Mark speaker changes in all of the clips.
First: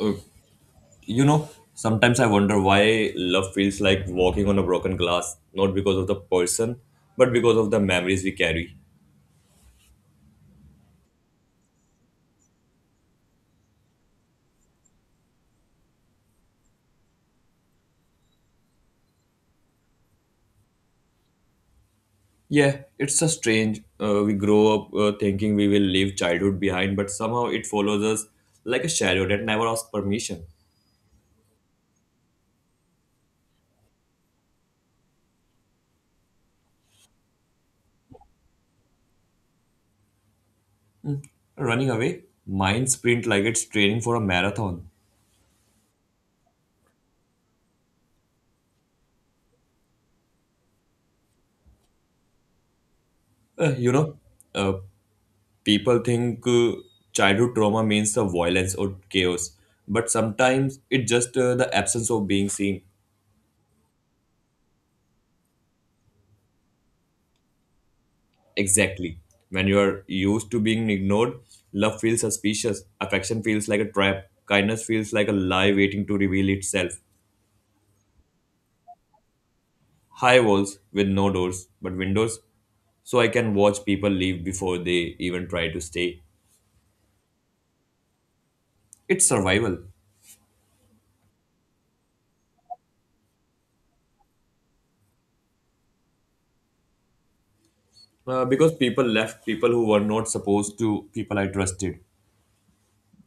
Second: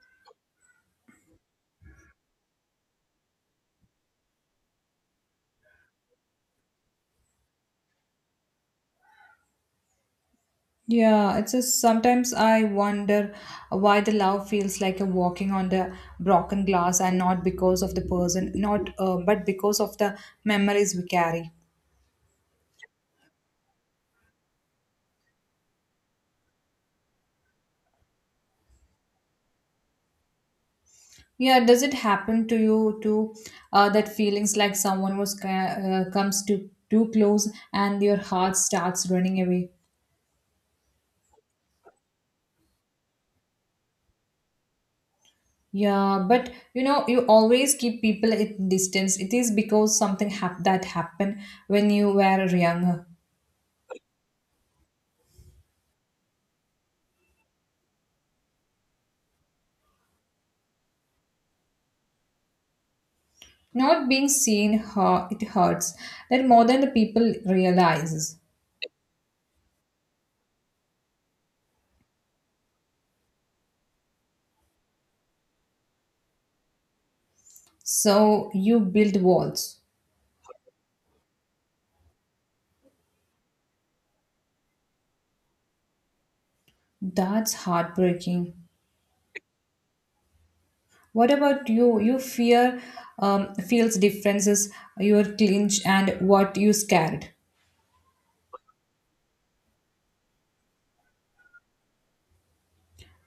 Speaker 1: Uh, Sometimes I wonder why love feels like walking on a broken glass, not because of the person, but because of the memories we carry.
Speaker 2: Yeah, it's just sometimes I wonder why the love feels like a walking on the broken glass and not because of the person, not but because of the memories we carry.
Speaker 1: Yeah, it's a strange. We grow up thinking we will leave childhood behind, but somehow it follows us like a shadow that never asks permission.
Speaker 2: Yeah, does it happen to you too that feelings like someone comes to too close and your heart starts running away?
Speaker 1: Running away, mind sprint like it's training for a marathon.
Speaker 2: Yeah, but you know, you always keep people at distance. It is because something that happened when you were younger.
Speaker 1: Uh, you know, uh, People think childhood trauma means the violence or chaos, but sometimes it's just the absence of being seen.
Speaker 2: Not being seen, it hurts that more than the people realizes.
Speaker 1: Exactly. When you are used to being ignored, love feels suspicious, affection feels like a trap, kindness feels like a lie waiting to reveal itself.
Speaker 2: So you build walls.
Speaker 1: High walls with no doors, but windows, so I can watch people leave before they even try to stay.
Speaker 2: That's heartbreaking.
Speaker 1: It's survival.
Speaker 2: What about you? You fear feels differences. Your clinch and what you scared.
Speaker 1: Because people left, people who were not supposed to, people I trusted.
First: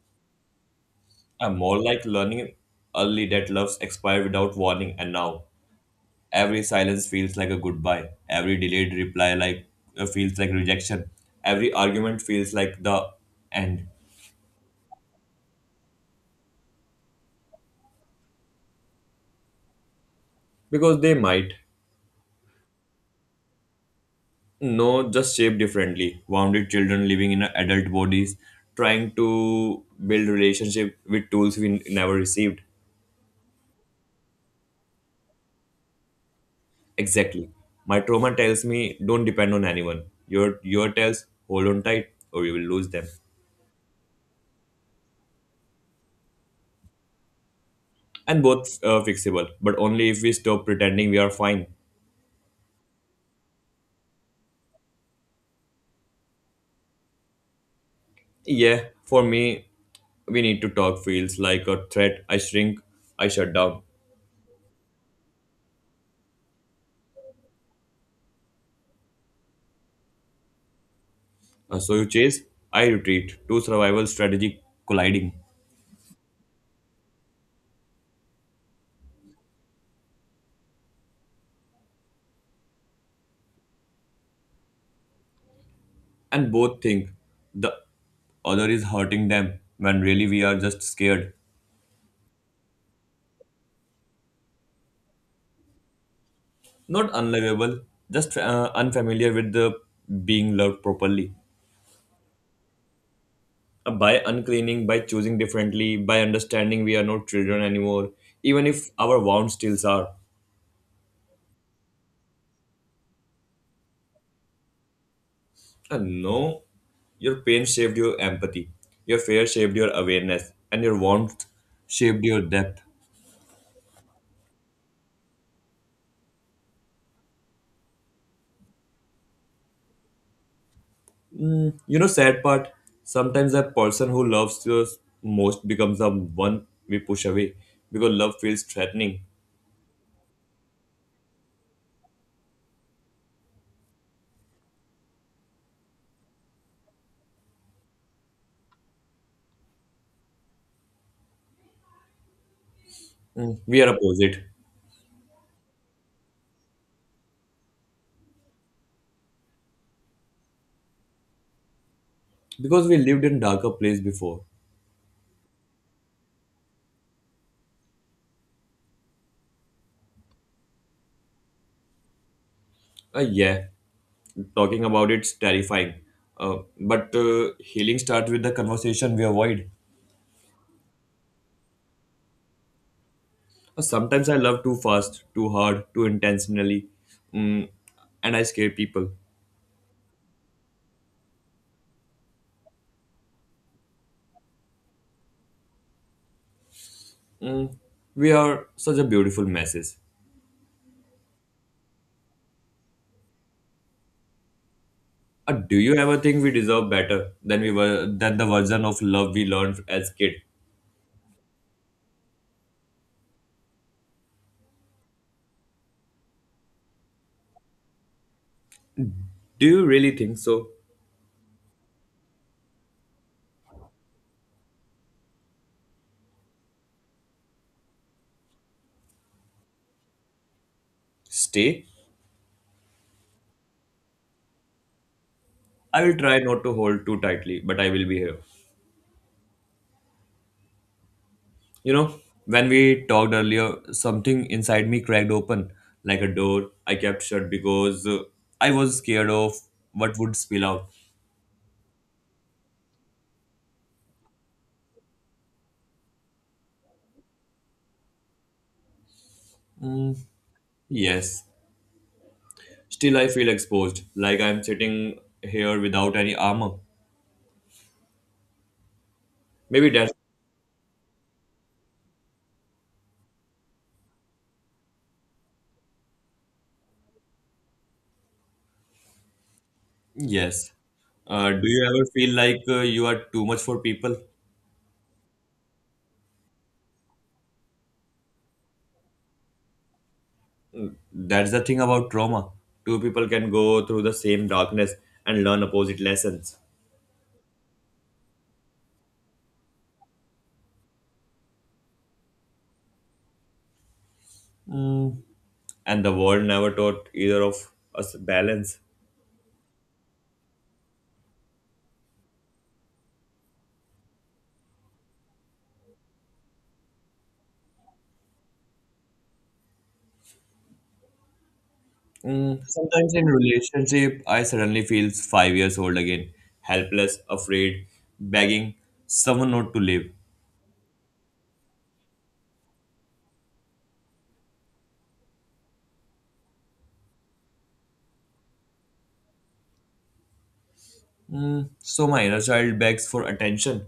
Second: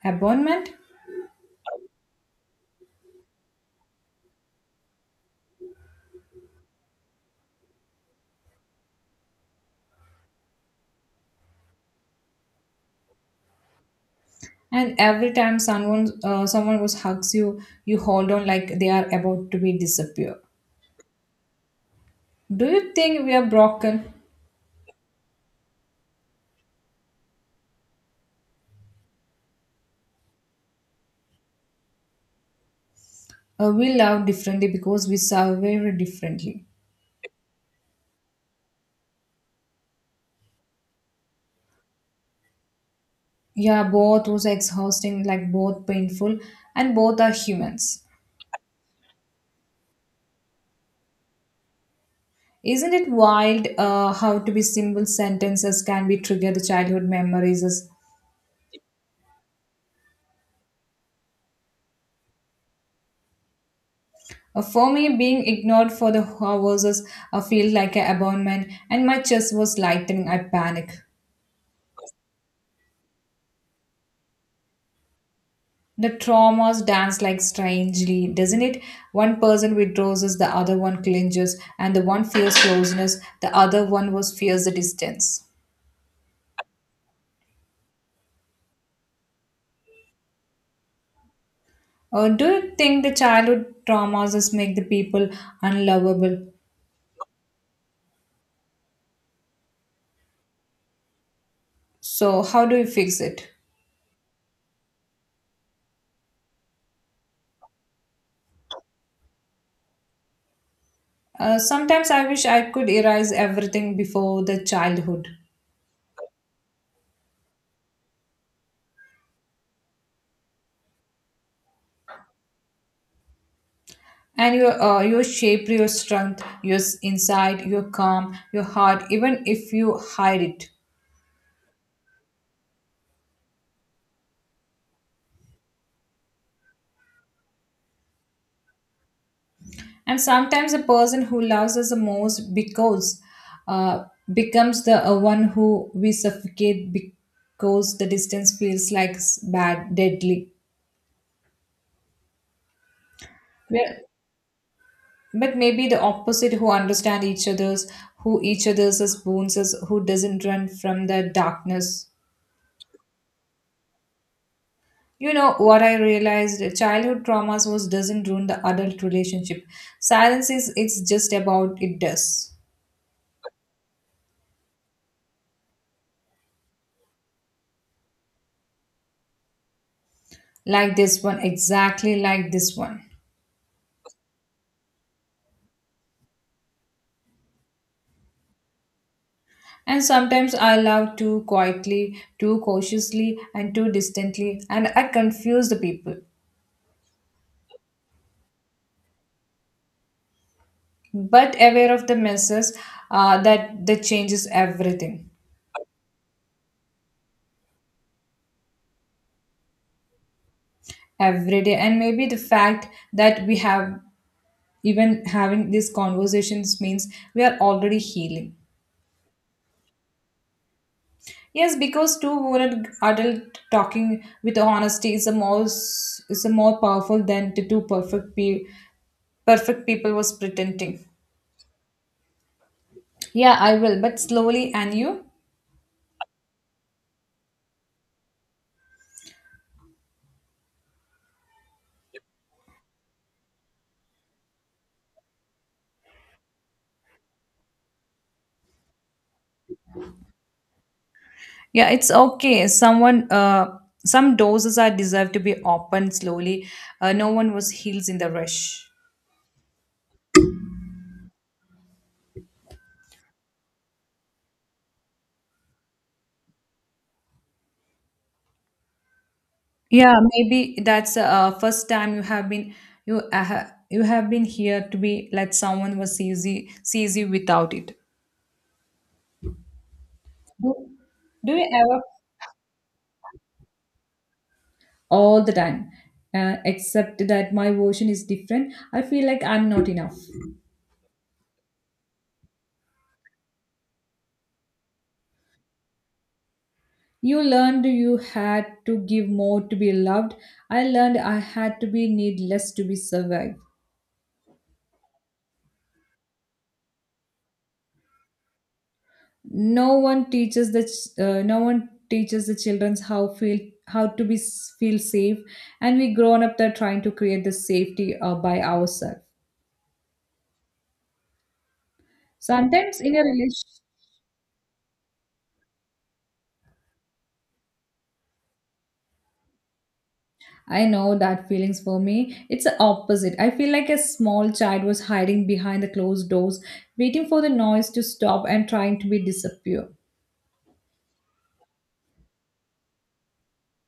Speaker 2: Abandonment.
Speaker 1: I'm more like learning early that loves expire without warning, and now every silence feels like a goodbye. Every delayed reply like feels like rejection. Every argument feels like the end.
Speaker 2: And every time someone was hugs you, you hold on like they are about to be disappear.
Speaker 1: Because they might.
Speaker 2: Do you think we are broken?
Speaker 1: No, just shaped differently. Wounded children living in adult bodies, trying to build relationship with tools we never received.
Speaker 2: We love differently because we survive differently.
Speaker 1: Exactly. My trauma tells me don't depend on anyone. Your tells hold on tight or you will lose them.
Speaker 2: Yeah, both was exhausting, like both painful, and both are humans.
Speaker 1: And both fixable, but only if we stop pretending we are fine.
Speaker 2: Isn't it wild how to be simple sentences can be trigger the childhood memories?
Speaker 1: Yeah, for me, we need to talk feels like a threat. I shrink, I shut down.
Speaker 2: For me, being ignored for the hours is a feel like an abandonment, and my chest was lightening. I panic.
Speaker 1: So you chase, I retreat. Two survival strategy colliding.
Speaker 2: The traumas dance like strangely, doesn't it? One person withdraws, as the other one clinches, and the one fears closeness, the other one was fears the distance.
Speaker 1: And both think the other is hurting them when really we are just scared.
Speaker 2: Do you think the childhood traumas just make the people unlovable?
Speaker 1: Not unlovable, just unfamiliar with the being loved properly.
Speaker 2: So how do you fix it?
Speaker 1: By uncleaning, by choosing differently, by understanding we are not children anymore, even if our wounds still are.
Speaker 2: Sometimes I wish I could erase everything before the childhood.
Speaker 1: And no, your pain saved your empathy, your fear saved your awareness, and your warmth shaped your depth.
Speaker 2: And your shape, your strength, your inside, your calm, your heart, even if you hide it.
Speaker 1: You know, sad part, sometimes the person who loves us most becomes the one we push away because love feels threatening.
Speaker 2: And sometimes the person who loves us the most because uh, becomes the one who we suffocate because the distance feels like bad, deadly.
Speaker 1: Mm. We are
Speaker 2: Where,
Speaker 1: opposite
Speaker 2: but maybe the opposite who understand each other's who each other's as wounds is who doesn't run from the darkness.
Speaker 1: because we lived in darker place before.
Speaker 2: You know what I realized? Childhood traumas was doesn't ruin the adult relationship, silence is, it's just about it does.
Speaker 1: Yeah, talking about it's terrifying. But healing starts with the conversation we avoid.
Speaker 2: Like this one, exactly like this one.
Speaker 1: Sometimes I love too fast, too hard, too intentionally, mm, and I scare people.
Speaker 2: And sometimes I love too quietly, too cautiously and too distantly, and I confuse the people.
Speaker 1: We are such a beautiful messes.
Speaker 2: But aware of the messes, that changes everything.
Speaker 1: Do you ever think we deserve better than we were than the version of love we learned as kid?
Speaker 2: Every day. And maybe the fact that we have, even having these conversations, means we are already healing.
Speaker 1: Do you really think so?
Speaker 2: Yes, because two wounded adult talking with honesty is is a more powerful than the two perfect people was pretending.
Speaker 1: Stay.
Speaker 2: Yeah, I will, but slowly, and you.
Speaker 1: I will try not to hold too tightly, but I will be here. You know, when we talked earlier, something inside me cracked open like a door I kept shut because I was scared of what would spill out.
Speaker 2: Yeah, it's okay, some doses are deserved to be opened slowly. No one was heals in the rush.
Speaker 1: Yes. Still, I feel exposed, like I'm sitting here without any armor. Maybe that's.
Speaker 2: Yeah, maybe that's first time you have been, you you have been here to be like someone was easy sees you without it.
Speaker 1: Yes.
Speaker 2: Do, do
Speaker 1: Do
Speaker 2: you
Speaker 1: you
Speaker 2: ever,
Speaker 1: ever feel like you are too much for people?
Speaker 2: all the time? Except that my version is different. I feel like I'm not enough.
Speaker 1: That's the thing about trauma. Two people can go through the same darkness and learn opposite lessons,
Speaker 2: You learned you had to give more to be loved. I learned I had to be needless to be survived.
Speaker 1: and the world never taught either of us balance.
Speaker 2: No one teaches the no one teaches the children how feel, how to be feel safe, and we grown up there trying to create the safety by ourselves.
Speaker 1: Mm,
Speaker 2: Sometimes
Speaker 1: sometimes
Speaker 2: in a
Speaker 1: in
Speaker 2: relation,
Speaker 1: relationship, I suddenly feel 5 years old again, helpless, afraid, begging someone not to live.
Speaker 2: I know that feelings. For me it's the opposite. I feel like a small child was hiding behind the closed doors, waiting for the noise to stop and trying to be disappear.
Speaker 1: So my inner child begs for attention,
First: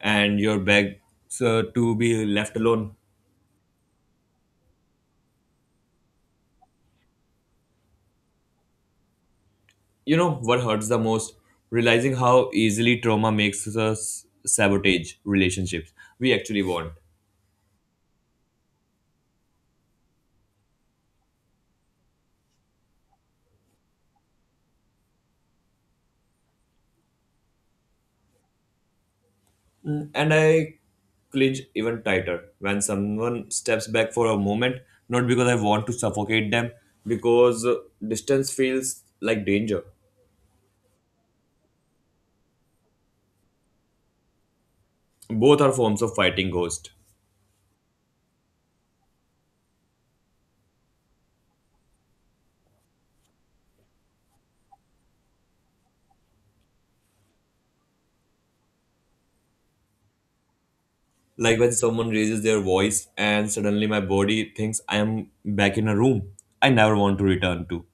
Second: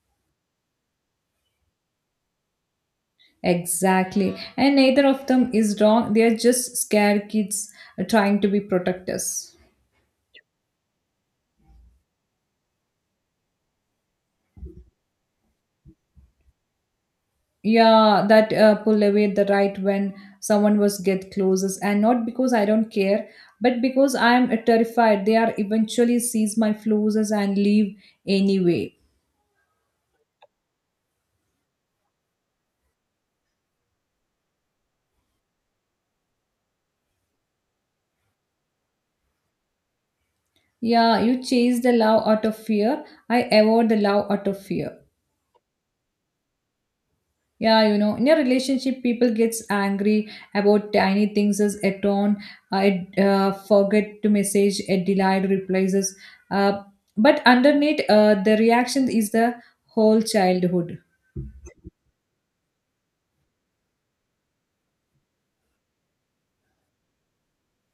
Speaker 1: and your begs to be left alone.
Speaker 2: Exactly, and neither of them is wrong. They are just scared kids trying to be protectors.
Speaker 1: You know what hurts the most? Realizing how easily trauma makes us sabotage relationships we actually want.
Speaker 2: Yeah, that pull away the right when someone was get closest, and not because I don't care, but because I'm terrified they are eventually seize my fluses and leave anyway.
Speaker 1: And I clinch even tighter when someone steps back for a moment, not because I want to suffocate them, because distance feels like danger.
Speaker 2: Yeah, you chase the love out of fear. I avoid the love out of fear.
Speaker 1: Both are forms of fighting ghost.
Speaker 2: Yeah, you know, in a relationship, people gets angry about tiny things as a tone. I forget to message a delayed replies. Is, Uh, but underneath, the reaction is the whole childhood.
Speaker 1: Like when someone raises their voice and suddenly my body thinks I am back in a room I never want to return to.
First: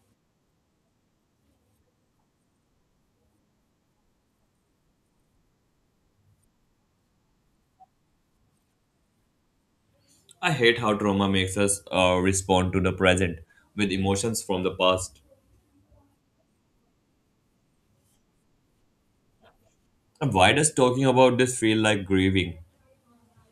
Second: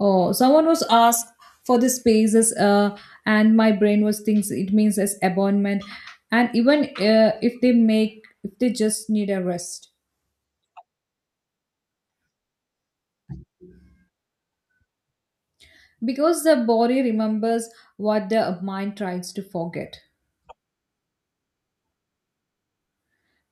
Speaker 2: Oh, someone was asked for the spaces, and my brain was thinks it means as abandonment, and even if they make if they just need a rest,
Speaker 1: I hate how trauma makes us respond to the present with emotions from the past.
Speaker 2: because the body remembers what the mind tries to forget.
Speaker 1: And why does talking about this feel like grieving?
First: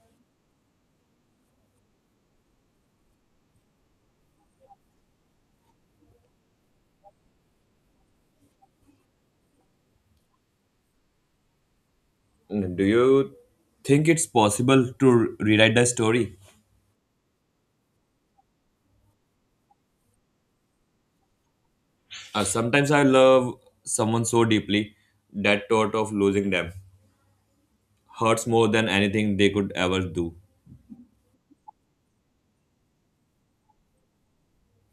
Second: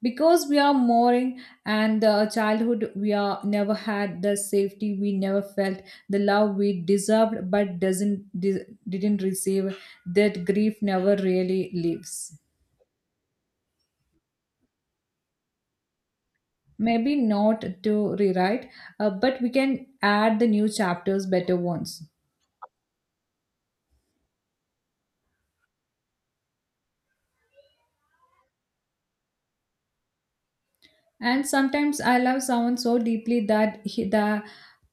Speaker 2: Because we are mourning, and the childhood we are never had, the safety we never felt, the love we deserved but doesn't de- didn't receive, that grief never really leaves.
Speaker 1: Mm, do you think it's possible to rewrite the story?
Speaker 2: Maybe not to rewrite, but we can add the new chapters, better ones.
Speaker 1: Sometimes I love someone so deeply that thought of losing them hurts more than anything they could ever do.
Speaker 2: And sometimes I love someone so deeply that he, the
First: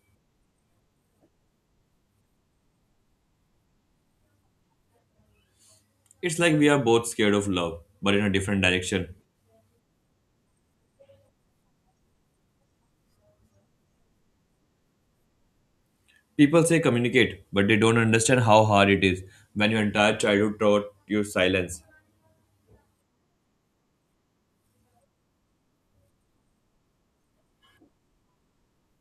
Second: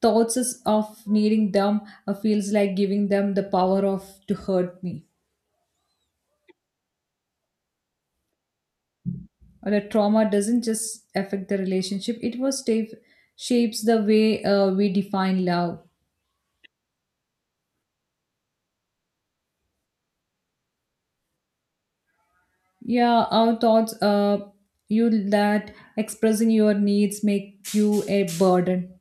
Speaker 2: thoughts is of needing them feels like giving them the power of to hurt me.
Speaker 1: It's like we are both scared of love, but in a different direction.
Speaker 2: Or the trauma doesn't just affect the relationship; it was stave, shapes the way we define love.
Speaker 1: People say communicate, but they don't understand how hard it is when your entire childhood taught you silence.
Speaker 2: Yeah, our thoughts. You that expressing your needs make you a burden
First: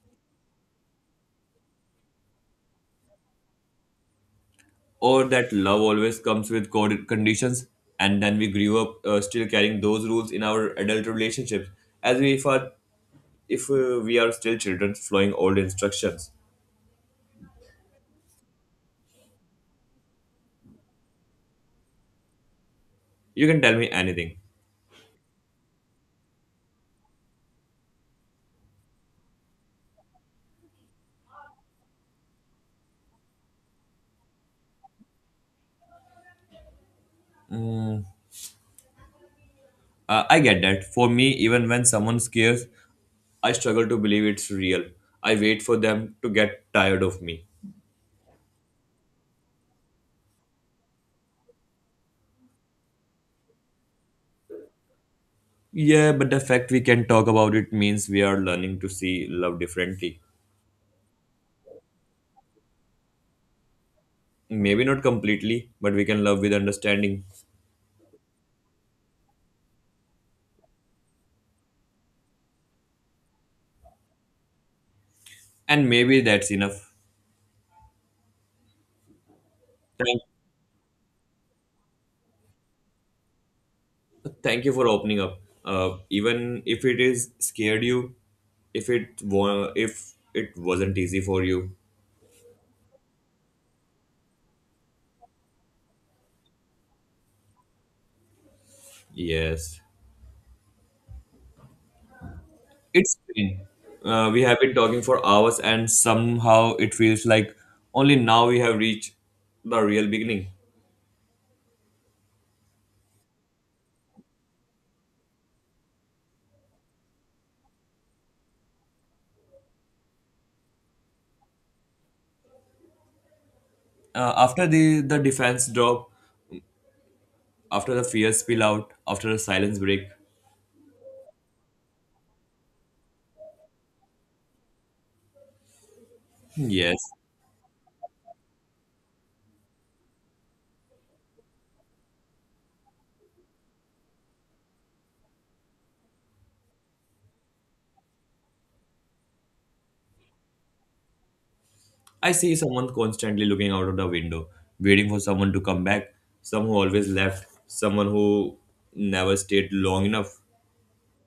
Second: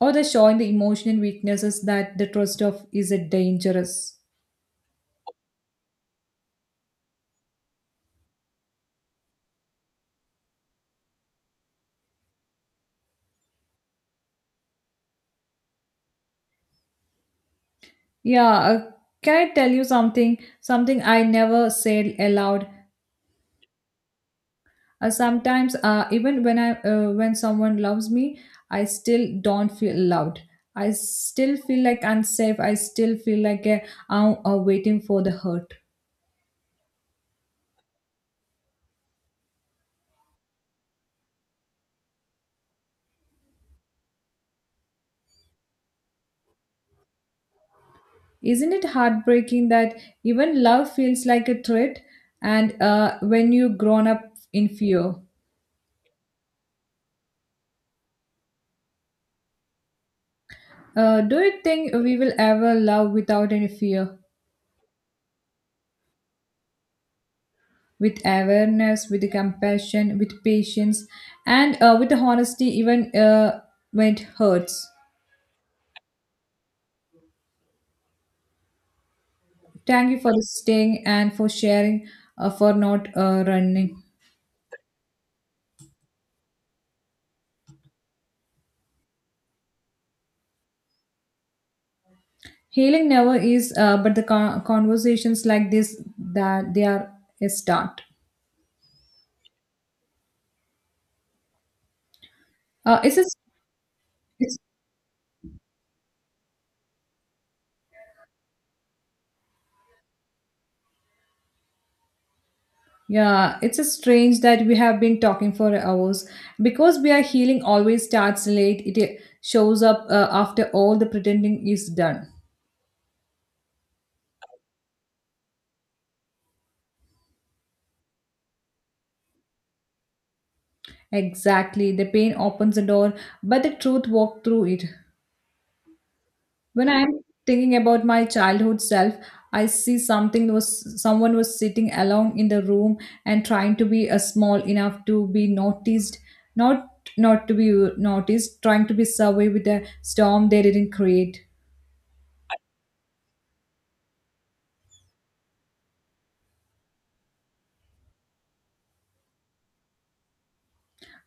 Speaker 2: or the showing the emotional weaknesses that the trust of is a dangerous.
Speaker 1: Or that love always comes with code conditions, and then we grew up still carrying those rules in our adult relationships as we if, are, if we are still children following old instructions.
Speaker 2: Yeah, can I tell you something? Something I never said aloud.
Speaker 1: You can tell me anything.
Speaker 2: Sometimes, even when I when someone loves me, I still don't feel loved. I still feel like unsafe. I still feel like I'm waiting for the hurt.
Speaker 1: I get that. For me, even when someone scares, I struggle to believe it's real. I wait for them to get tired of me.
Speaker 2: Isn't it heartbreaking that even love feels like a threat? And when you grown up in fear.
Speaker 1: Yeah, but the fact we can talk about it means we are learning to see love differently.
Speaker 2: Do you think we will ever love without any fear?
Speaker 1: Maybe not completely, but we can love with understanding.
Speaker 2: With awareness, with compassion, with patience, and with honesty, even when it hurts.
Speaker 1: And maybe that's enough.
Speaker 2: Thank you
Speaker 1: Thank,
Speaker 2: for staying and for sharing, for not running.
Speaker 1: thank you for opening up. Even if it is scared you, if it wasn't easy for you.
Speaker 2: Healing never is, but the conversations like this that they are a start.
Speaker 1: Yes. It's
Speaker 2: It's a,
Speaker 1: been. We
Speaker 2: it's.
Speaker 1: have been talking for hours and somehow it feels like only now we have reached the real beginning.
Speaker 2: Yeah, it's a strange that we have been talking for hours because we are healing always starts late. It shows up after all the pretending is done.
Speaker 1: After the defense drop, after a fierce spill out, after a silence break.
Speaker 2: Exactly, the pain opens the door, but the truth walks through it. When
Speaker 1: Yes,
Speaker 2: I am thinking about my childhood self, I see something was someone was sitting alone in the room and trying to be a small enough to be noticed, not not to be noticed, trying to be survey with a storm they didn't create.
Speaker 1: I see someone constantly looking out of the window, waiting for someone to come back, someone who always left, someone who never stayed long enough,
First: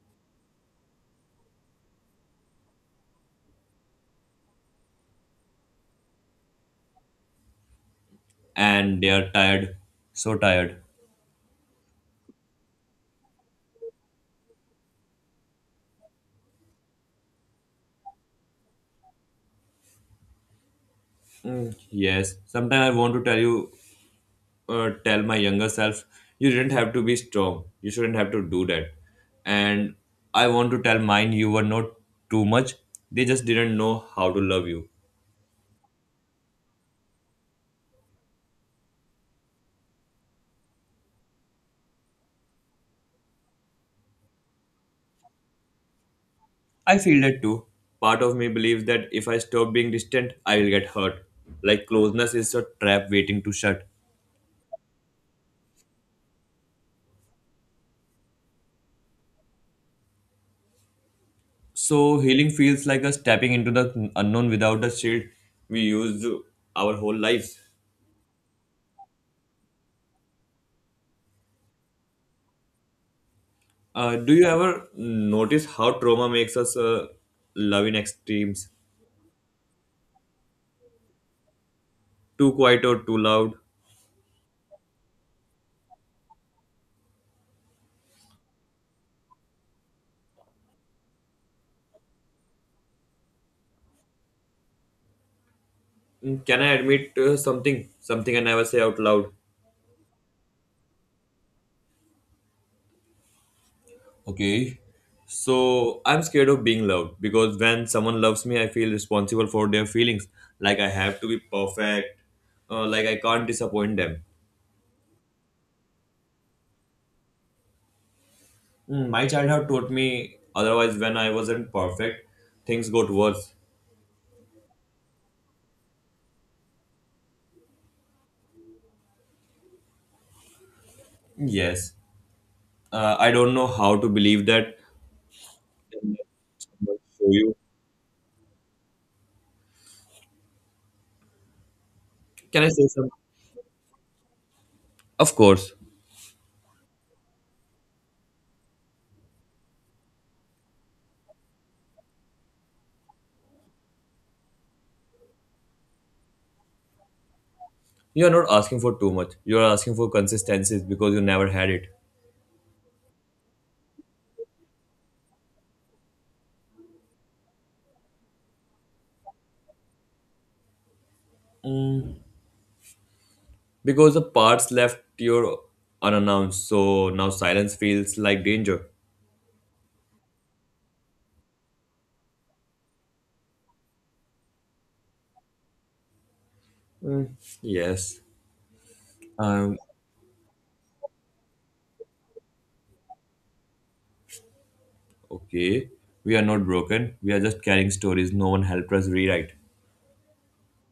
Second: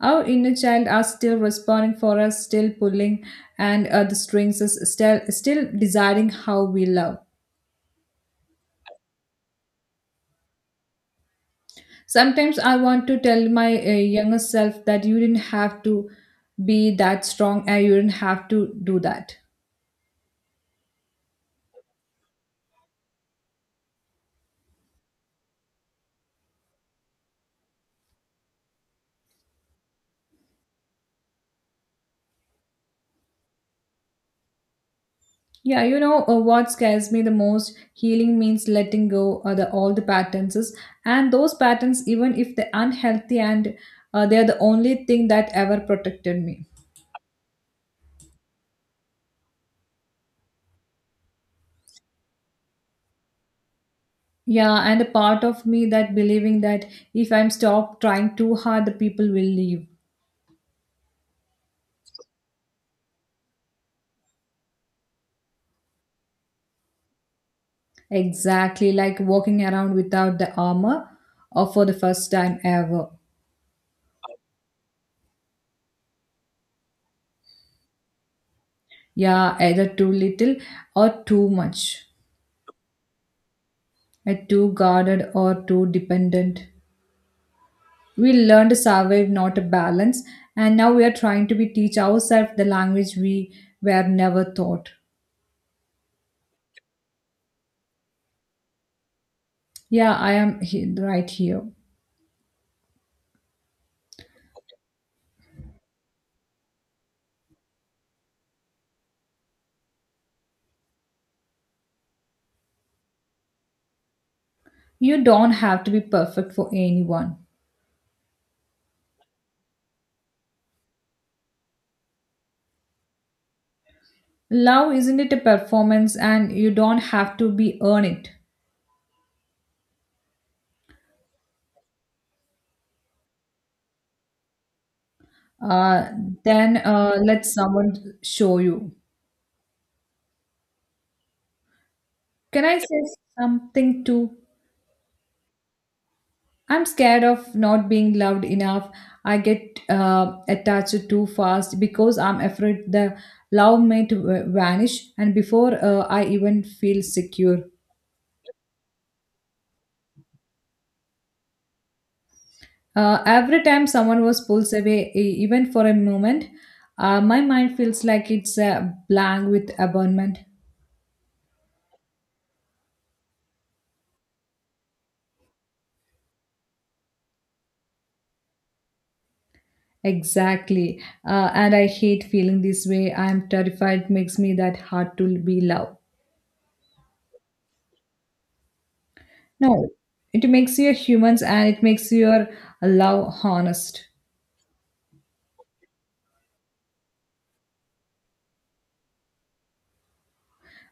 Speaker 2: Our inner child are still responding for us, still pulling and the strings is still deciding how we love.
Speaker 1: and they are tired, so tired.
Speaker 2: Sometimes I want to tell my younger self that you didn't have to be that strong and you didn't have to do that.
Speaker 1: Mm, yes, sometimes I want to tell my younger self, you didn't have to be strong, you shouldn't have to do that. And I want to tell mine, you were not too much, they just didn't know how to love you.
Speaker 2: Yeah, you know what scares me the most? Healing means letting go of the all the patterns, and those patterns, even if they're unhealthy and they're the only thing that ever protected me.
Speaker 1: I feel that too. Part of me believes that if I stop being distant, I will get hurt. Like closeness is a trap waiting to shut.
Speaker 2: Yeah, and a part of me that believing that if I'm stopped trying too hard, the people will leave.
Speaker 1: So healing feels like us stepping into the unknown without the shield we used our whole lives.
Speaker 2: Exactly, like walking around without the armor or for the first time ever.
Speaker 1: Do you ever notice how trauma makes us love in extremes?
Speaker 2: Yeah, either too little or too much,
Speaker 1: Too quiet or too loud?
Speaker 2: and too guarded or too dependent. We learned to survive, not a balance, and now we are trying to be teach ourselves the language we were never taught.
Speaker 1: Mm, can I admit something? Something I never say out loud.
Speaker 2: Yeah, I am right here.
Speaker 1: Okay. So I'm scared of being loved because when someone loves me, I feel responsible for their feelings. Like I have to be perfect. Like I can't disappoint them.
Speaker 2: You don't have to be perfect for anyone.
Speaker 1: Mm, my childhood taught me otherwise, when I wasn't perfect, things got worse.
Speaker 2: Love isn't it a performance and you don't have to be earn it.
Speaker 1: Yes. I don't know how to believe that.
Speaker 2: Uh, then
Speaker 1: Someone
Speaker 2: uh,
Speaker 1: show
Speaker 2: let
Speaker 1: you.
Speaker 2: someone show you.
Speaker 1: Can
Speaker 2: Can
Speaker 1: I
Speaker 2: I
Speaker 1: say
Speaker 2: say
Speaker 1: something?
Speaker 2: something too?
Speaker 1: Of course.
Speaker 2: I'm scared of not being loved enough. I get attached too fast because I'm afraid the love might vanish and before I even feel secure.
Speaker 1: You're not asking for too much. You're asking for consistencies because you never had it.
Speaker 2: Every time someone was pulls away, even for a moment, my mind feels like it's blank with abandonment.
Speaker 1: Because the parts left your unannounced. So now silence feels like danger.
Speaker 2: Exactly. And I hate feeling this way. I'm terrified. It makes me that hard to be loved.
Speaker 1: Mm. Yes. Um.
Speaker 2: No, it makes you humans and it makes your love honest.
Speaker 1: Okay. We are not broken. We are just carrying stories no one helped us rewrite.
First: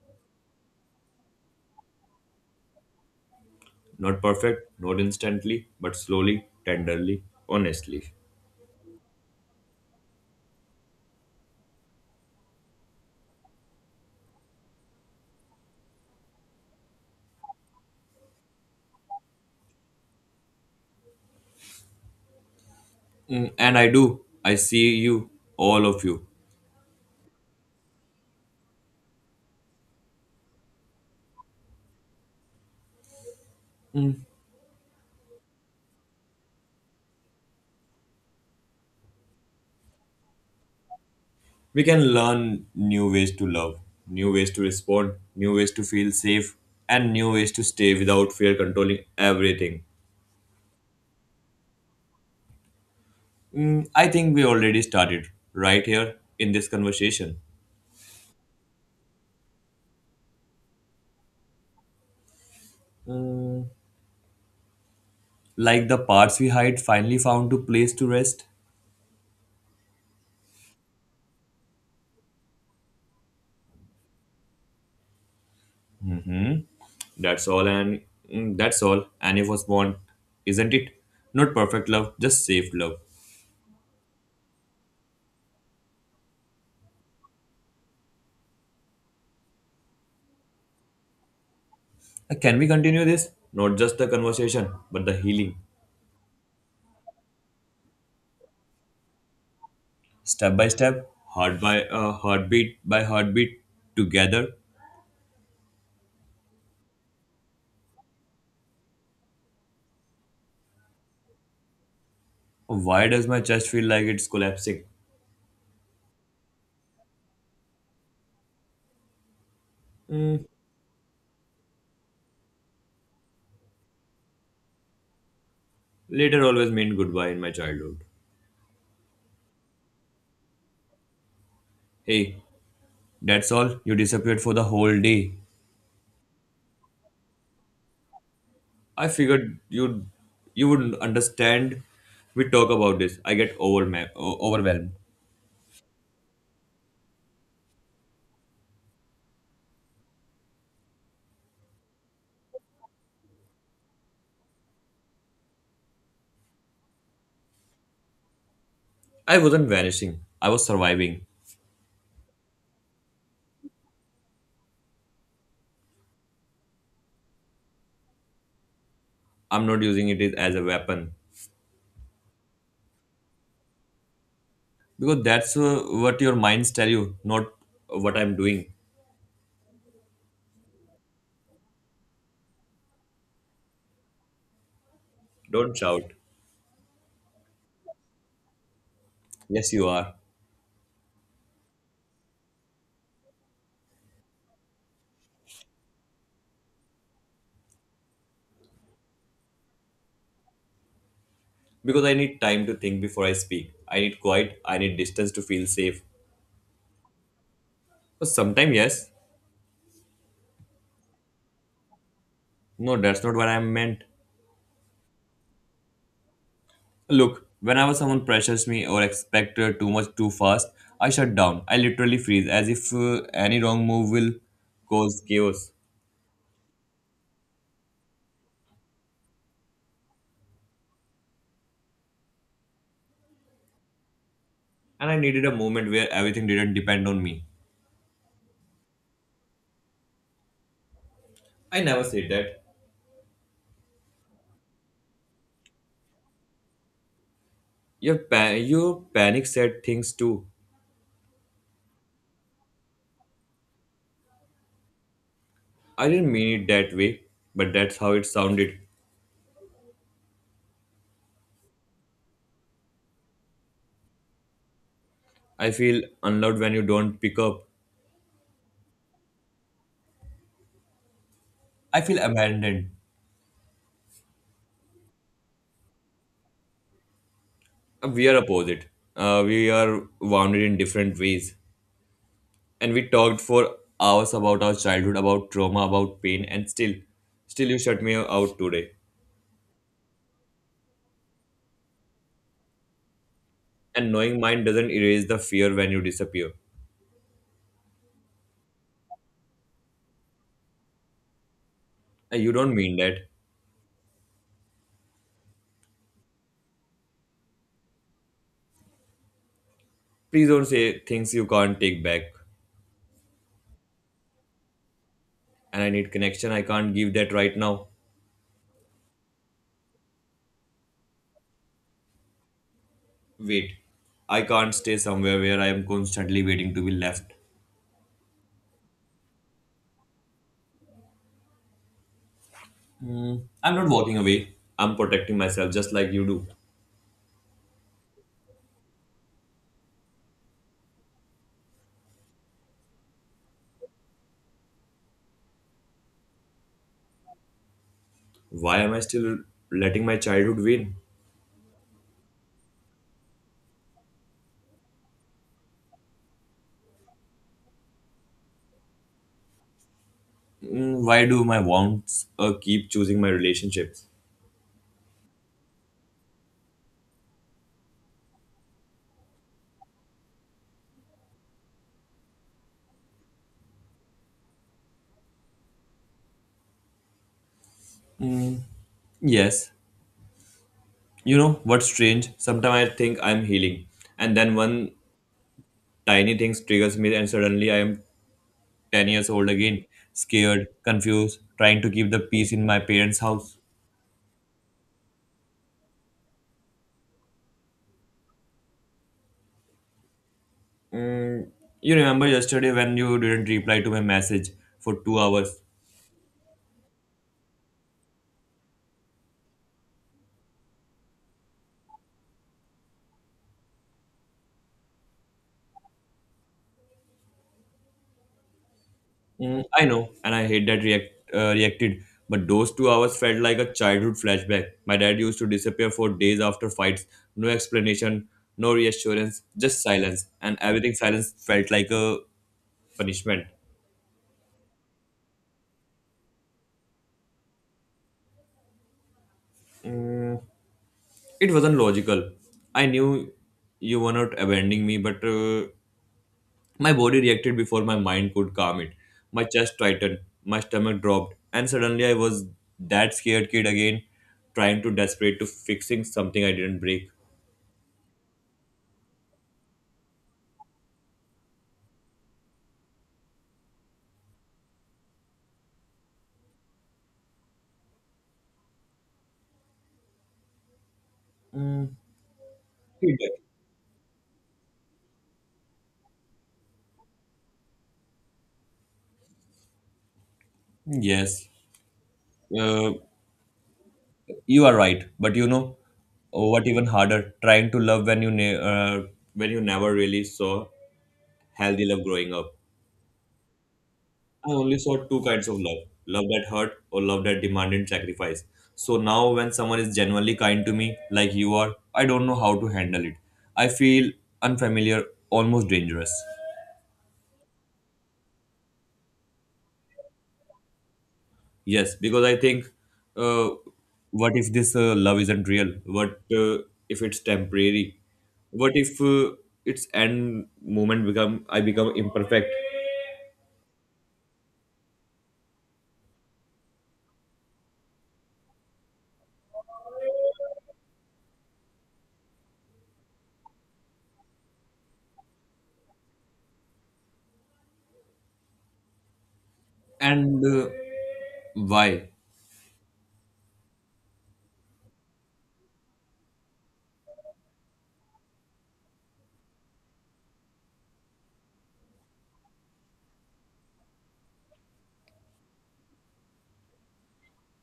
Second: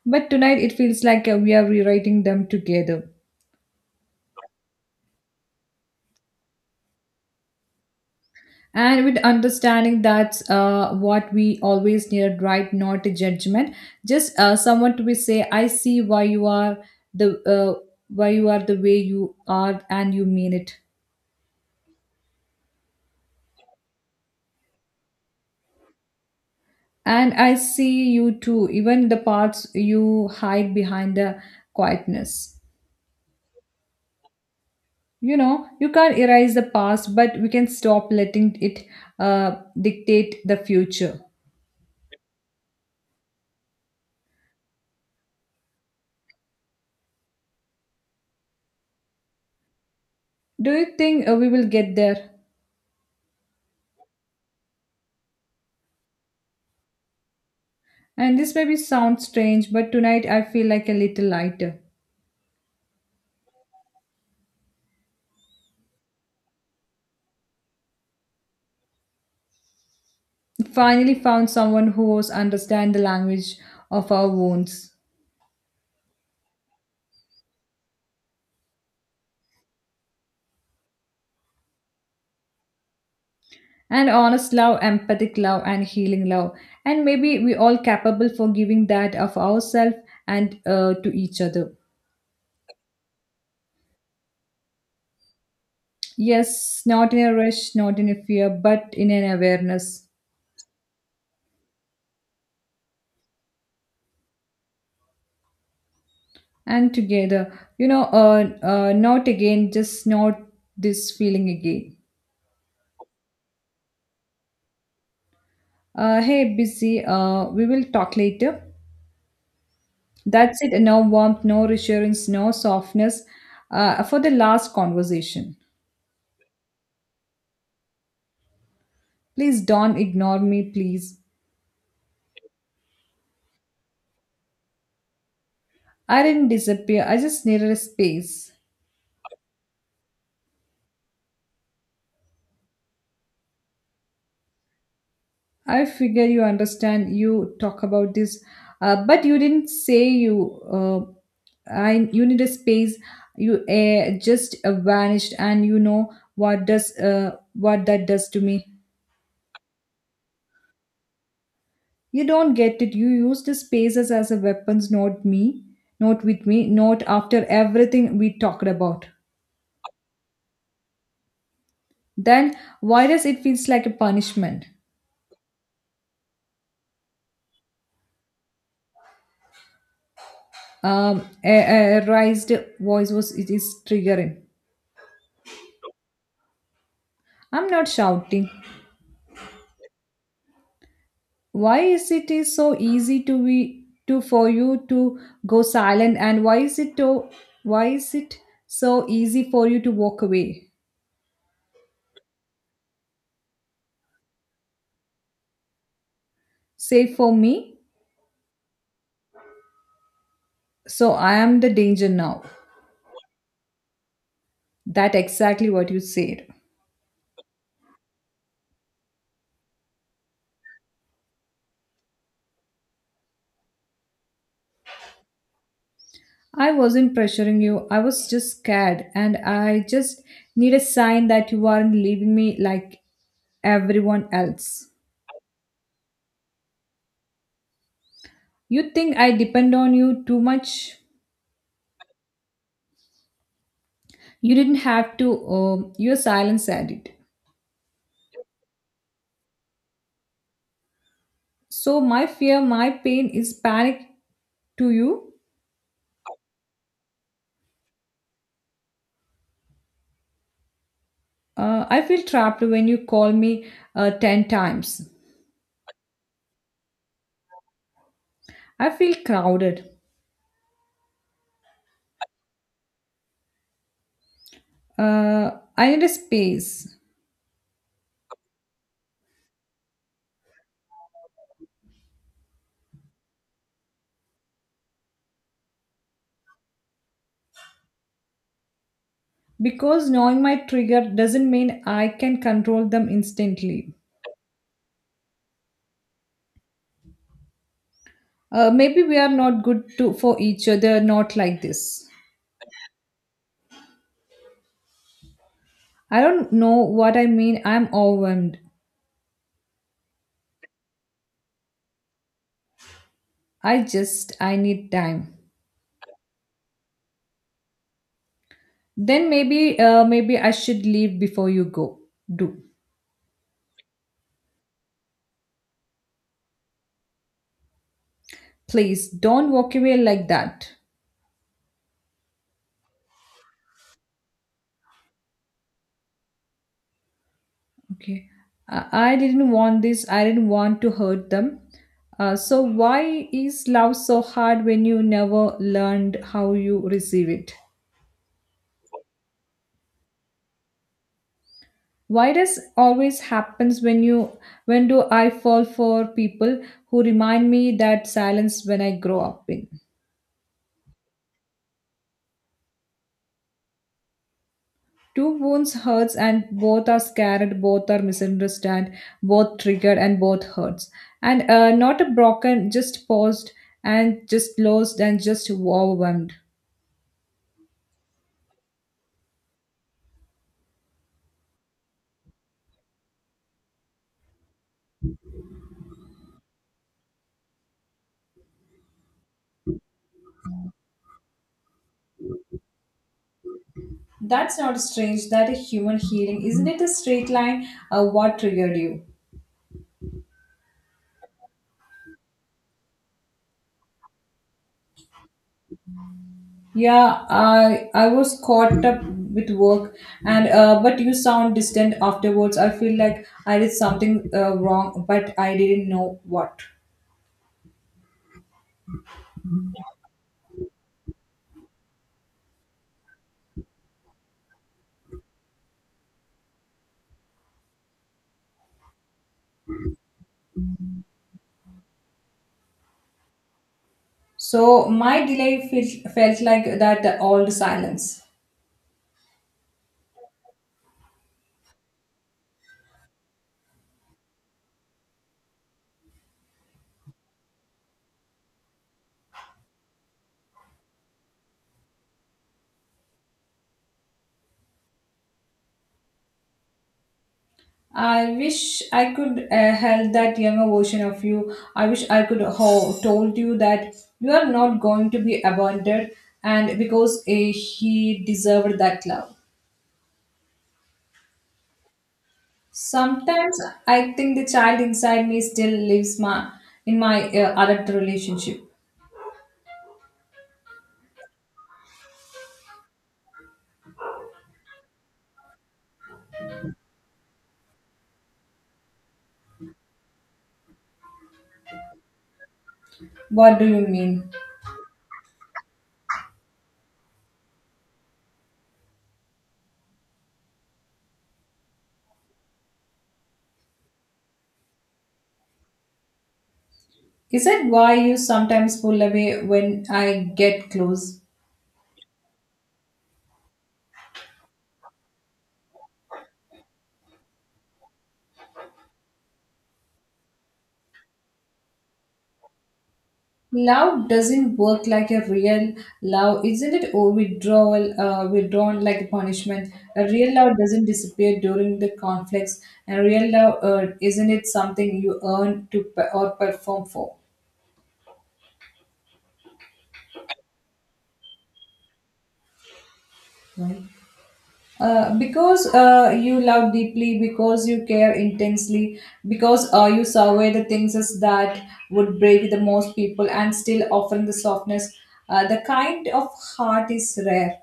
Speaker 2: But tonight it feels like we are rewriting them together.
Speaker 1: Not perfect, not instantly, but slowly, tenderly, honestly.
Speaker 2: And with understanding that's what we always need, right? Not a judgment. Just someone to be say, I see why you are the why you are the way you are and you mean it.
Speaker 1: Mm, and I do. I see you, all of you.
Speaker 2: And I see you too, even the parts you hide behind the quietness. You know, you can't erase the past, but we can stop letting it dictate the future.
Speaker 1: We can learn new ways to love, new ways to respond, new ways to feel safe, and new ways to stay without fear controlling everything.
Speaker 2: Do you think we will get there?
Speaker 1: Mm, I think we already started right here in this conversation.
Speaker 2: And this maybe sounds strange, but tonight I feel like a little lighter.
Speaker 1: Mm, like the parts we hide finally found a place to rest.
Speaker 2: Finally, found someone who was understand the language of our wounds.
Speaker 1: That's all, and that's all Annie was born, isn't it? Not perfect love, just safe love.
Speaker 2: And honest love, empathic love and healing love, and maybe we all capable for giving that of ourselves and to each other.
Speaker 1: Can we continue this? Not just the conversation, but the healing,
Speaker 2: Yes, not in a rush, not in a fear, but in an awareness.
Speaker 1: step by step, heartbeat by heartbeat, together.
Speaker 2: And together, you know, not again, just not this feeling again.
Speaker 1: Why does my chest feel like it's collapsing?
Speaker 2: Hey busy, we will talk later.
Speaker 1: Mm,
Speaker 2: That's it? No warmth, no reassurance, no softness for the last conversation.
Speaker 1: later always meant goodbye in my childhood.
Speaker 2: Please don't ignore me, please.
Speaker 1: Hey, that's all. You disappeared for the whole day.
Speaker 2: I didn't disappear. I just needed a space.
Speaker 1: I figured you wouldn't understand. We talk about this. I get overwhelmed.
Speaker 2: I figure you understand. You talk about this, but you didn't say you. Uh, I you need a space. You just vanished, and you know what that does to me.
Speaker 1: I wasn't vanishing. I was surviving.
Speaker 2: You don't get it. You used the spaces as a weapons, not me, not with me, not after everything we talked about.
Speaker 1: I'm not using it as a weapon
Speaker 2: Then why does it feels like a punishment?
Speaker 1: because that's what your minds tell you, not what I'm doing.
Speaker 2: A raised voice was it is triggering.
Speaker 1: Don't shout.
Speaker 2: I'm not shouting.
Speaker 1: Yes, you are.
Speaker 2: Why is it is so easy to be to for you to go silent and why is it so easy for you to walk away?
Speaker 1: Because I need time to think before I speak. I need quiet. I need distance to feel safe.
Speaker 2: Save for me,
Speaker 1: But sometimes, yes.
Speaker 2: so I am the danger now.
Speaker 1: No, that's not what I meant.
Speaker 2: That exactly what you said.
Speaker 1: Look, whenever someone pressures me or expects too much too fast, I shut down. I literally freeze as if any wrong move will cause chaos.
Speaker 2: I wasn't pressuring you. I was just scared and I just need a sign that you aren't leaving me like everyone else.
Speaker 1: And I needed a moment where everything didn't depend on me.
Speaker 2: You think I depend on you too much?
Speaker 1: I never said that.
Speaker 2: You didn't have to. Your silence said it.
Speaker 1: Your panic said things too.
Speaker 2: So my fear, my pain is panic to you.
Speaker 1: I didn't mean it that way, but that's how it sounded.
Speaker 2: I feel trapped when you call me 10 times.
Speaker 1: I feel unloved when you don't pick up.
Speaker 2: I feel crowded.
Speaker 1: I feel abandoned.
Speaker 2: Uh, I need a space
Speaker 1: We are opposite. We are wounded in different ways. And we talked for hours about our childhood, about trauma, about pain, and still, still you shut me out today.
Speaker 2: because knowing my trigger doesn't mean I can control them instantly.
Speaker 1: And knowing mine doesn't erase the fear when you disappear.
Speaker 2: Maybe we are not good to, for each other, not like this.
Speaker 1: And you don't mean that.
Speaker 2: I don't know what I mean. I'm overwhelmed.
Speaker 1: Please don't say things you can't take back.
Speaker 2: I need time.
Speaker 1: And I need connection. I can't give that right now.
Speaker 2: Then maybe I should leave before you go. Do.
Speaker 1: Wait. I can't stay somewhere where I am constantly waiting to be left.
Speaker 2: Please don't walk away like that.
Speaker 1: Mm, I'm not walking away. I'm protecting myself just like you do.
Speaker 2: Okay. I didn't want this. I didn't want to hurt them. So why is love so hard when you never learned how you receive it?
Speaker 1: Why am I still letting my childhood win?
Speaker 2: Why does always happens when do I fall for people who remind me that silence when I grow up in.
Speaker 1: Mm, why do my wants keep choosing my relationships?
Speaker 2: Two wounds hurts and both are scared, both are misunderstood, both triggered and both hurts. And not a broken, just paused and just lost and just overwhelmed.
Speaker 1: Yes. You know what's strange? Sometimes I think I'm healing, and then one tiny thing triggers me, and suddenly I am 10 years old again, scared, confused, trying to keep the peace in my parents' house.
Speaker 2: That's not strange. That a human healing, isn't it? A straight line. What triggered you?
Speaker 1: You remember yesterday when you didn't reply to my message for 2 hours?
Speaker 2: Yeah, I was caught up with work, and but you sound distant afterwards. I feel like I did something wrong, but I didn't know what.
Speaker 1: I know, and I hate that reacted, but those 2 hours felt like a childhood flashback. My dad used to disappear for days after fights, no explanation, no reassurance, just silence, and everything silence felt like a punishment.
Speaker 2: So my delay felt like that old silence.
Speaker 1: It wasn't logical. I knew you were not abandoning me, but my body reacted before my mind could calm it. My chest tightened, my stomach dropped, and suddenly I was that scared kid again, trying to desperate to fixing something I didn't break.
Speaker 2: I wish I could help that younger version of you. I wish I could have told you that you are not going to be abandoned and because he deserved that love.
Speaker 1: Mm, feedback.
Speaker 2: Sometimes I think the child inside me still lives my in my adult relationship.
Speaker 1: Yes, uh, you are right, but you know what? Even harder, trying to love when when you never really saw healthy love growing up.
Speaker 2: What do you mean?
Speaker 1: I only saw two kinds of love love that hurt or love that demanded sacrifice. So now, when someone is genuinely kind to me, like you are, I don't know how to handle it. I feel unfamiliar, almost dangerous.
Speaker 2: Is it why you sometimes pull away when I get close?
Speaker 1: Yes, because I think, uh, what if this love isn't real? What if it's temporary? What if its end moment become I become imperfect?
Speaker 2: Love doesn't work like a real love, isn't it? Or withdrawn like a punishment. A real love doesn't disappear during the conflicts, and real love, isn't it something you earn to or perform for?
Speaker 1: And why?
Speaker 2: Right? Because you love deeply, because you care intensely, because you survey the things as that would break the most people, and still offering the softness. The kind of heart is rare.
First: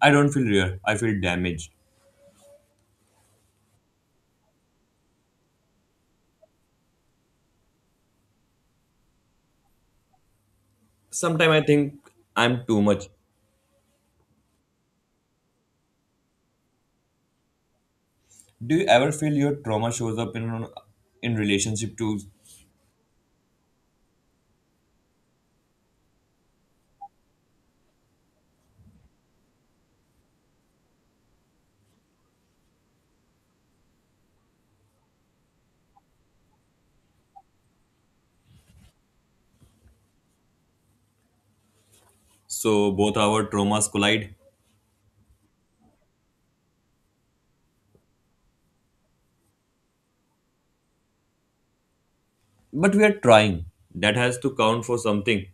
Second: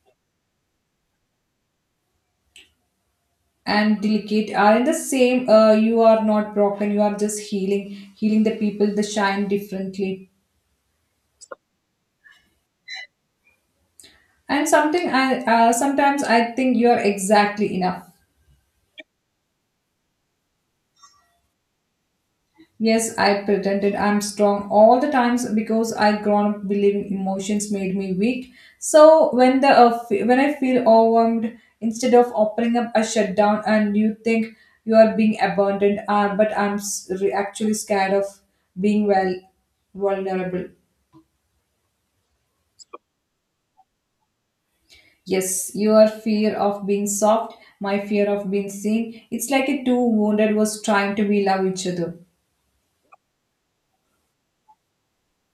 Speaker 1: I don't feel real. I feel damaged.
Speaker 2: And delicate are in the same. You are not broken. You are just healing the people the shine differently.
Speaker 1: Sometimes I think I'm too much.
Speaker 2: And something I sometimes I think you are exactly enough.
Speaker 1: Do you ever feel your trauma shows up in relationship too?
Speaker 2: Yes, I pretended I'm strong all the times because I grown up believing emotions made me weak. So when I feel overwhelmed, instead of opening up I shut down and you think you are being abandoned, but I'm actually scared of being, well, vulnerable.
Speaker 1: So both our traumas collide,
Speaker 2: Yes, your fear of being soft, my fear of being seen. It's like a two wounded was trying to be love each other.
Speaker 1: but we are trying. That has to count for something.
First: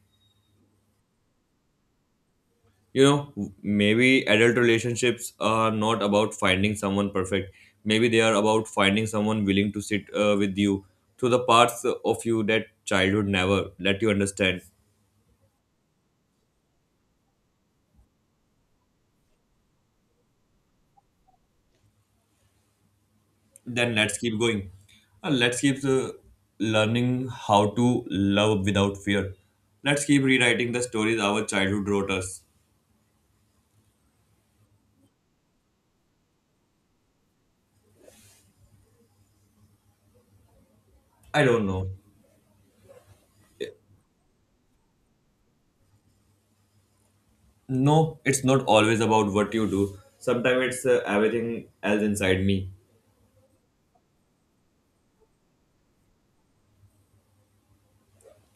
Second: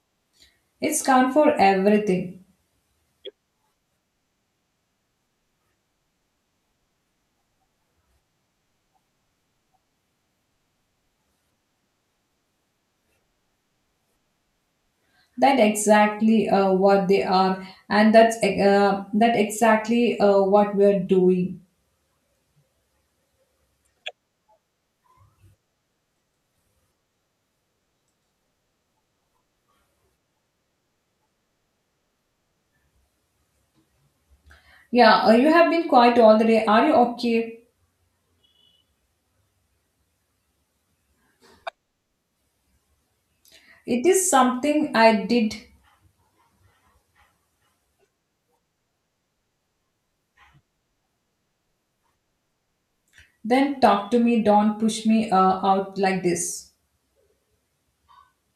Speaker 2: It's count for everything.
Speaker 1: You know, maybe adult relationships are not about finding someone perfect. Maybe they are about finding someone willing to sit with you through the parts of you that childhood never let you understand.
Speaker 2: That exactly what they are, and that exactly what we're doing.
Speaker 1: Then let's keep going. Let's keep learning how to love without fear. Let's keep rewriting the stories our childhood wrote us.
Speaker 2: Yeah, you have been quiet all the day. Are you okay?
Speaker 1: I don't know.
Speaker 2: It is something I did.
Speaker 1: No, it's not always about what you do. Sometimes it's everything else inside me.
Speaker 2: Then talk to me. Don't push me out like this.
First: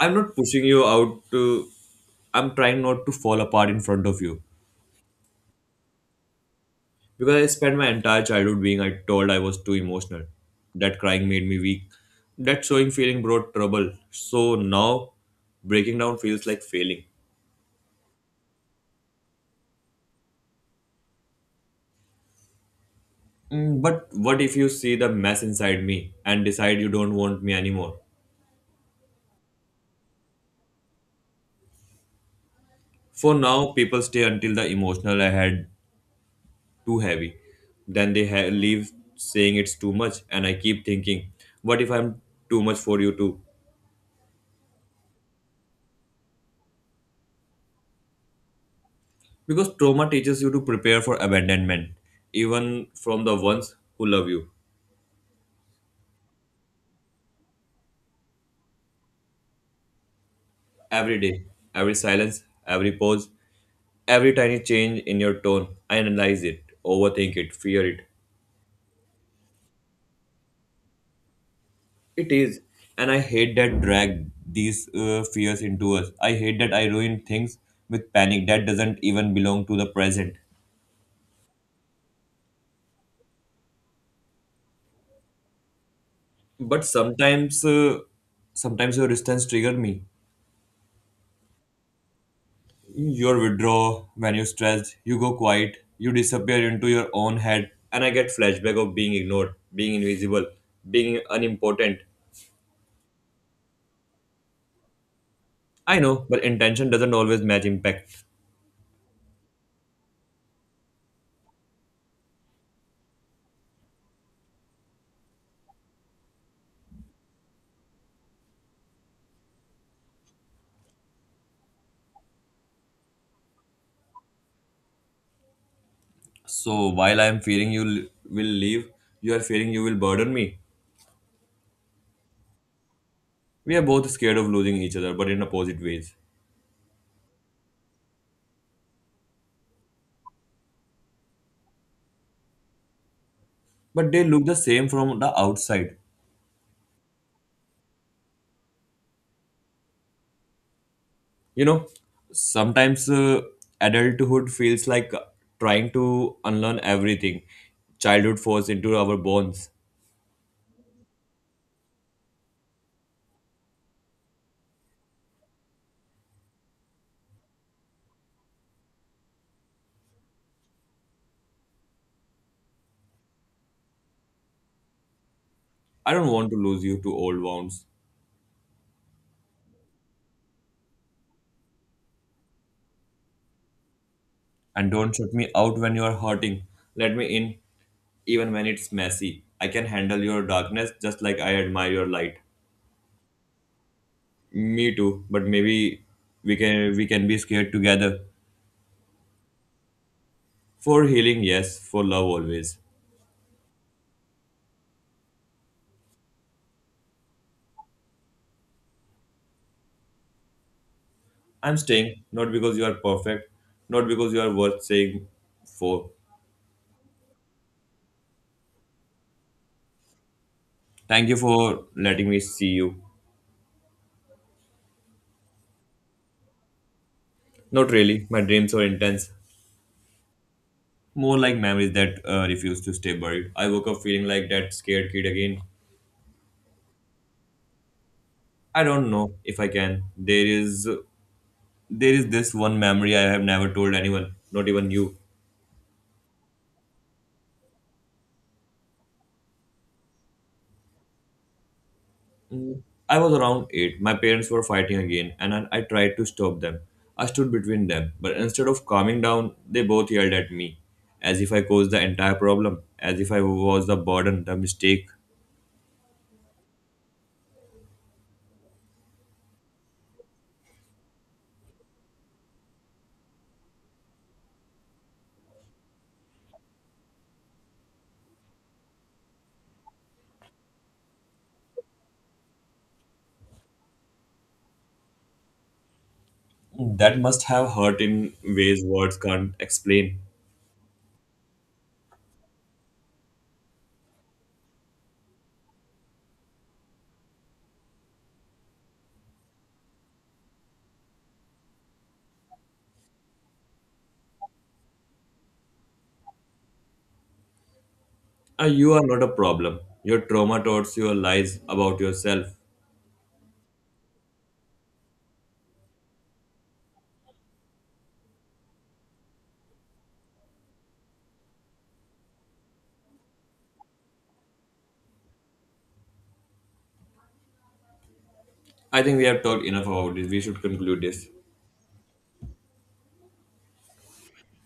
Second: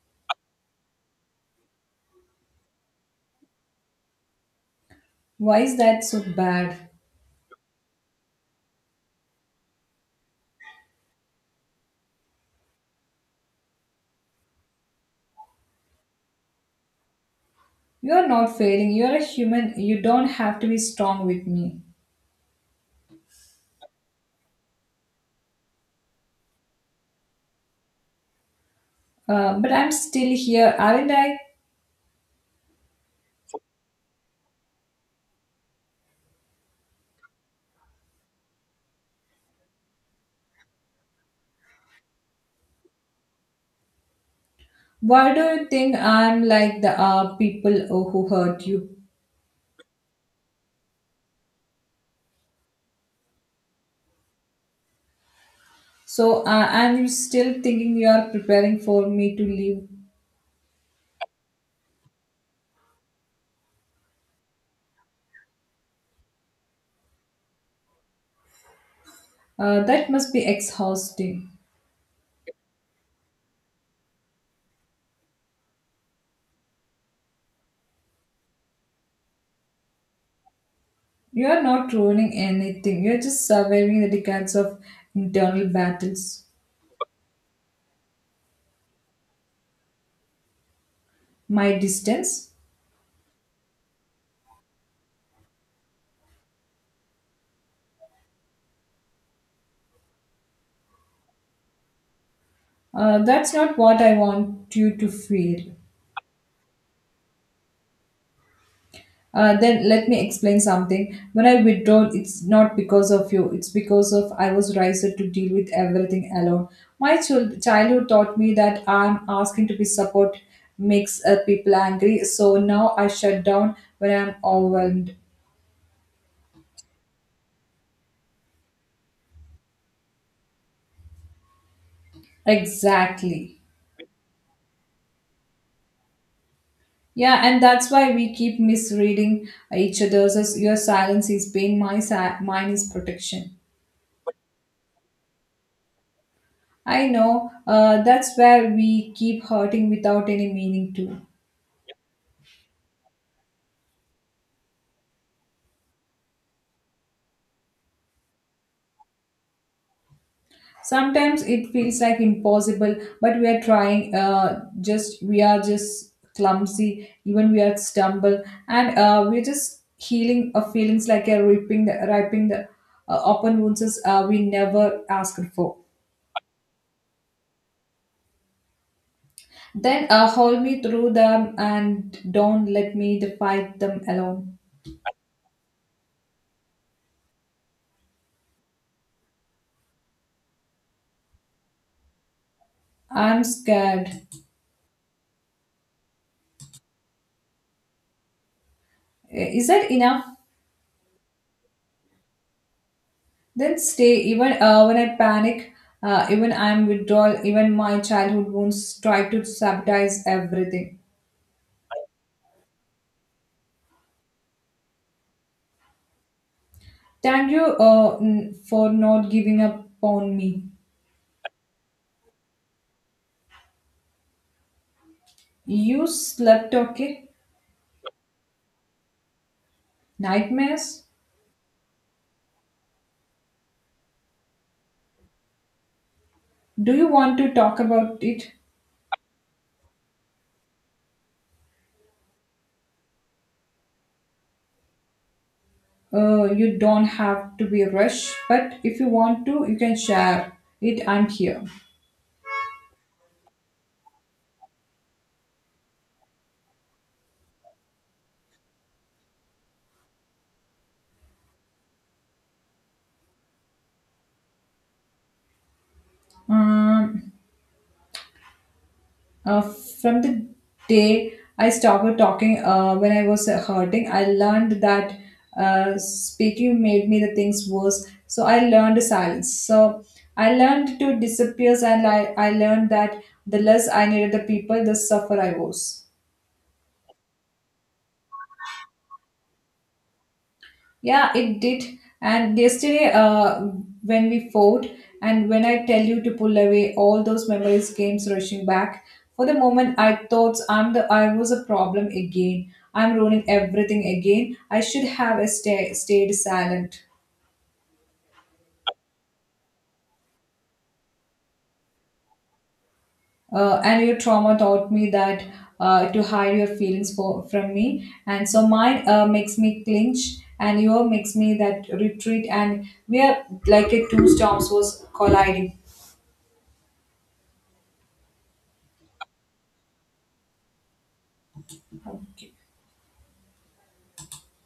Speaker 1: I'm not pushing you out to. I'm trying not to fall apart in front of you.
Speaker 2: Why is that so bad?
Speaker 1: Because I spent my entire childhood being I told I was too emotional. That crying made me weak. That showing feeling brought trouble. So now breaking down feels like failing.
Speaker 2: You are not failing. You are a human. You don't have to be strong with me.
Speaker 1: Mm, but what if you see the mess inside me and decide you don't want me anymore?
Speaker 2: But I'm still here. I mean, like,
Speaker 1: For now, people stay until the emotional I had too heavy. Then they leave saying it's too much, and I keep thinking, what if I'm too much for you too?
Speaker 2: why do you think I'm like the people who hurt you?
Speaker 1: Because trauma teaches you to prepare for abandonment, even from the ones who love you.
Speaker 2: So, and you still thinking you are preparing for me to leave?
Speaker 1: Every day, every silence, every pause, every tiny change in your tone, I analyze it, overthink it, fear it.
Speaker 2: That must be exhausting.
Speaker 1: It is, and I hate that drag these fears into us. I hate that I ruin things with panic that doesn't even belong to the present.
Speaker 2: You are not ruining anything. You are just surviving the decades of internal battles.
Speaker 1: But sometimes, sometimes your distance trigger me.
Speaker 2: My distance.
Speaker 1: Your withdrawal, when you're stressed, you go quiet, you disappear into your own head, and I get flashback of being ignored, being invisible, being unimportant.
Speaker 2: That's not what I want you to feel.
Speaker 1: I know, but intention doesn't always match impact.
Speaker 2: Then let me explain something. When I withdraw, it's not because of you. It's because of I was raised to deal with everything alone. My childhood taught me that I'm asking to be support makes people angry. So now I shut down when I'm overwhelmed.
Speaker 1: So while I am fearing will leave, you are fearing you will burden me.
Speaker 2: Exactly.
Speaker 1: We are both scared of losing each other, but in opposite ways.
Speaker 2: Yeah, and that's why we keep misreading each other's. As your silence is pain, my mine is protection.
Speaker 1: But they look the same from the outside.
Speaker 2: I know. That's where we keep hurting without any meaning to.
Speaker 1: You know, sometimes adulthood feels like trying to unlearn everything childhood forced into our bones.
Speaker 2: Sometimes it feels like impossible, but we are trying. Just we are just clumsy. Even we are stumble, and we're just healing feelings like a ripping the open wounds we never asked for.
Speaker 1: I don't want to lose you to old wounds.
Speaker 2: Then hold me through them and don't let me the fight them alone.
Speaker 1: And don't shut me out when you are hurting. Let me in, even when it's messy. I can handle your darkness just like I admire your light.
Speaker 2: I'm scared.
Speaker 1: Me too, but maybe we can be scared together.
Speaker 2: Is that enough?
Speaker 1: For healing, yes, for love always.
Speaker 2: Then stay, even when I panic, even I'm withdrawal, even my childhood wounds try to sabotage everything.
Speaker 1: I'm staying, not because you are perfect, not because you are worth saying for.
Speaker 2: Thank you for not giving up on me.
Speaker 1: Thank you for letting me see you.
Speaker 2: You slept okay?
Speaker 1: Not really, my dreams are intense.
Speaker 2: Nightmares?
Speaker 1: More like memories that refuse to stay buried. I woke up feeling like that scared kid again.
Speaker 2: Do you want to talk about it?
Speaker 1: I don't know if I can. There is this one memory I have never told anyone, not even you.
Speaker 2: You don't have to be rushed, but if you want to, you can share it. I'm here.
Speaker 1: Mm, I was around 8. My parents were fighting again and I tried to stop them. I stood between them, but instead of calming down, they both yelled at me as if I caused the entire problem, as if I was the burden, the mistake.
Speaker 2: Um, Uh, from the day I stopped talking when I was hurting, I learned that speaking made me the things worse. So I learned silence. So I learned to disappear, and I learned that the less I needed the people, the suffer I was.
Speaker 1: That must have hurt in ways words can't explain.
Speaker 2: Yeah, it did. And yesterday, when we fought, and when I tell you to pull away, all those memories came rushing back. For the moment, I thought I was a problem again. I'm ruining everything again. I should have stayed silent.
Speaker 1: You are not a problem. Your trauma towards your lies about yourself.
Speaker 2: And your trauma taught me that to hide your feelings from me. And so mine makes me clinch, and your makes me that retreat. And we are like a two storms was colliding.
Speaker 1: I think we have talked enough about this. We should conclude this.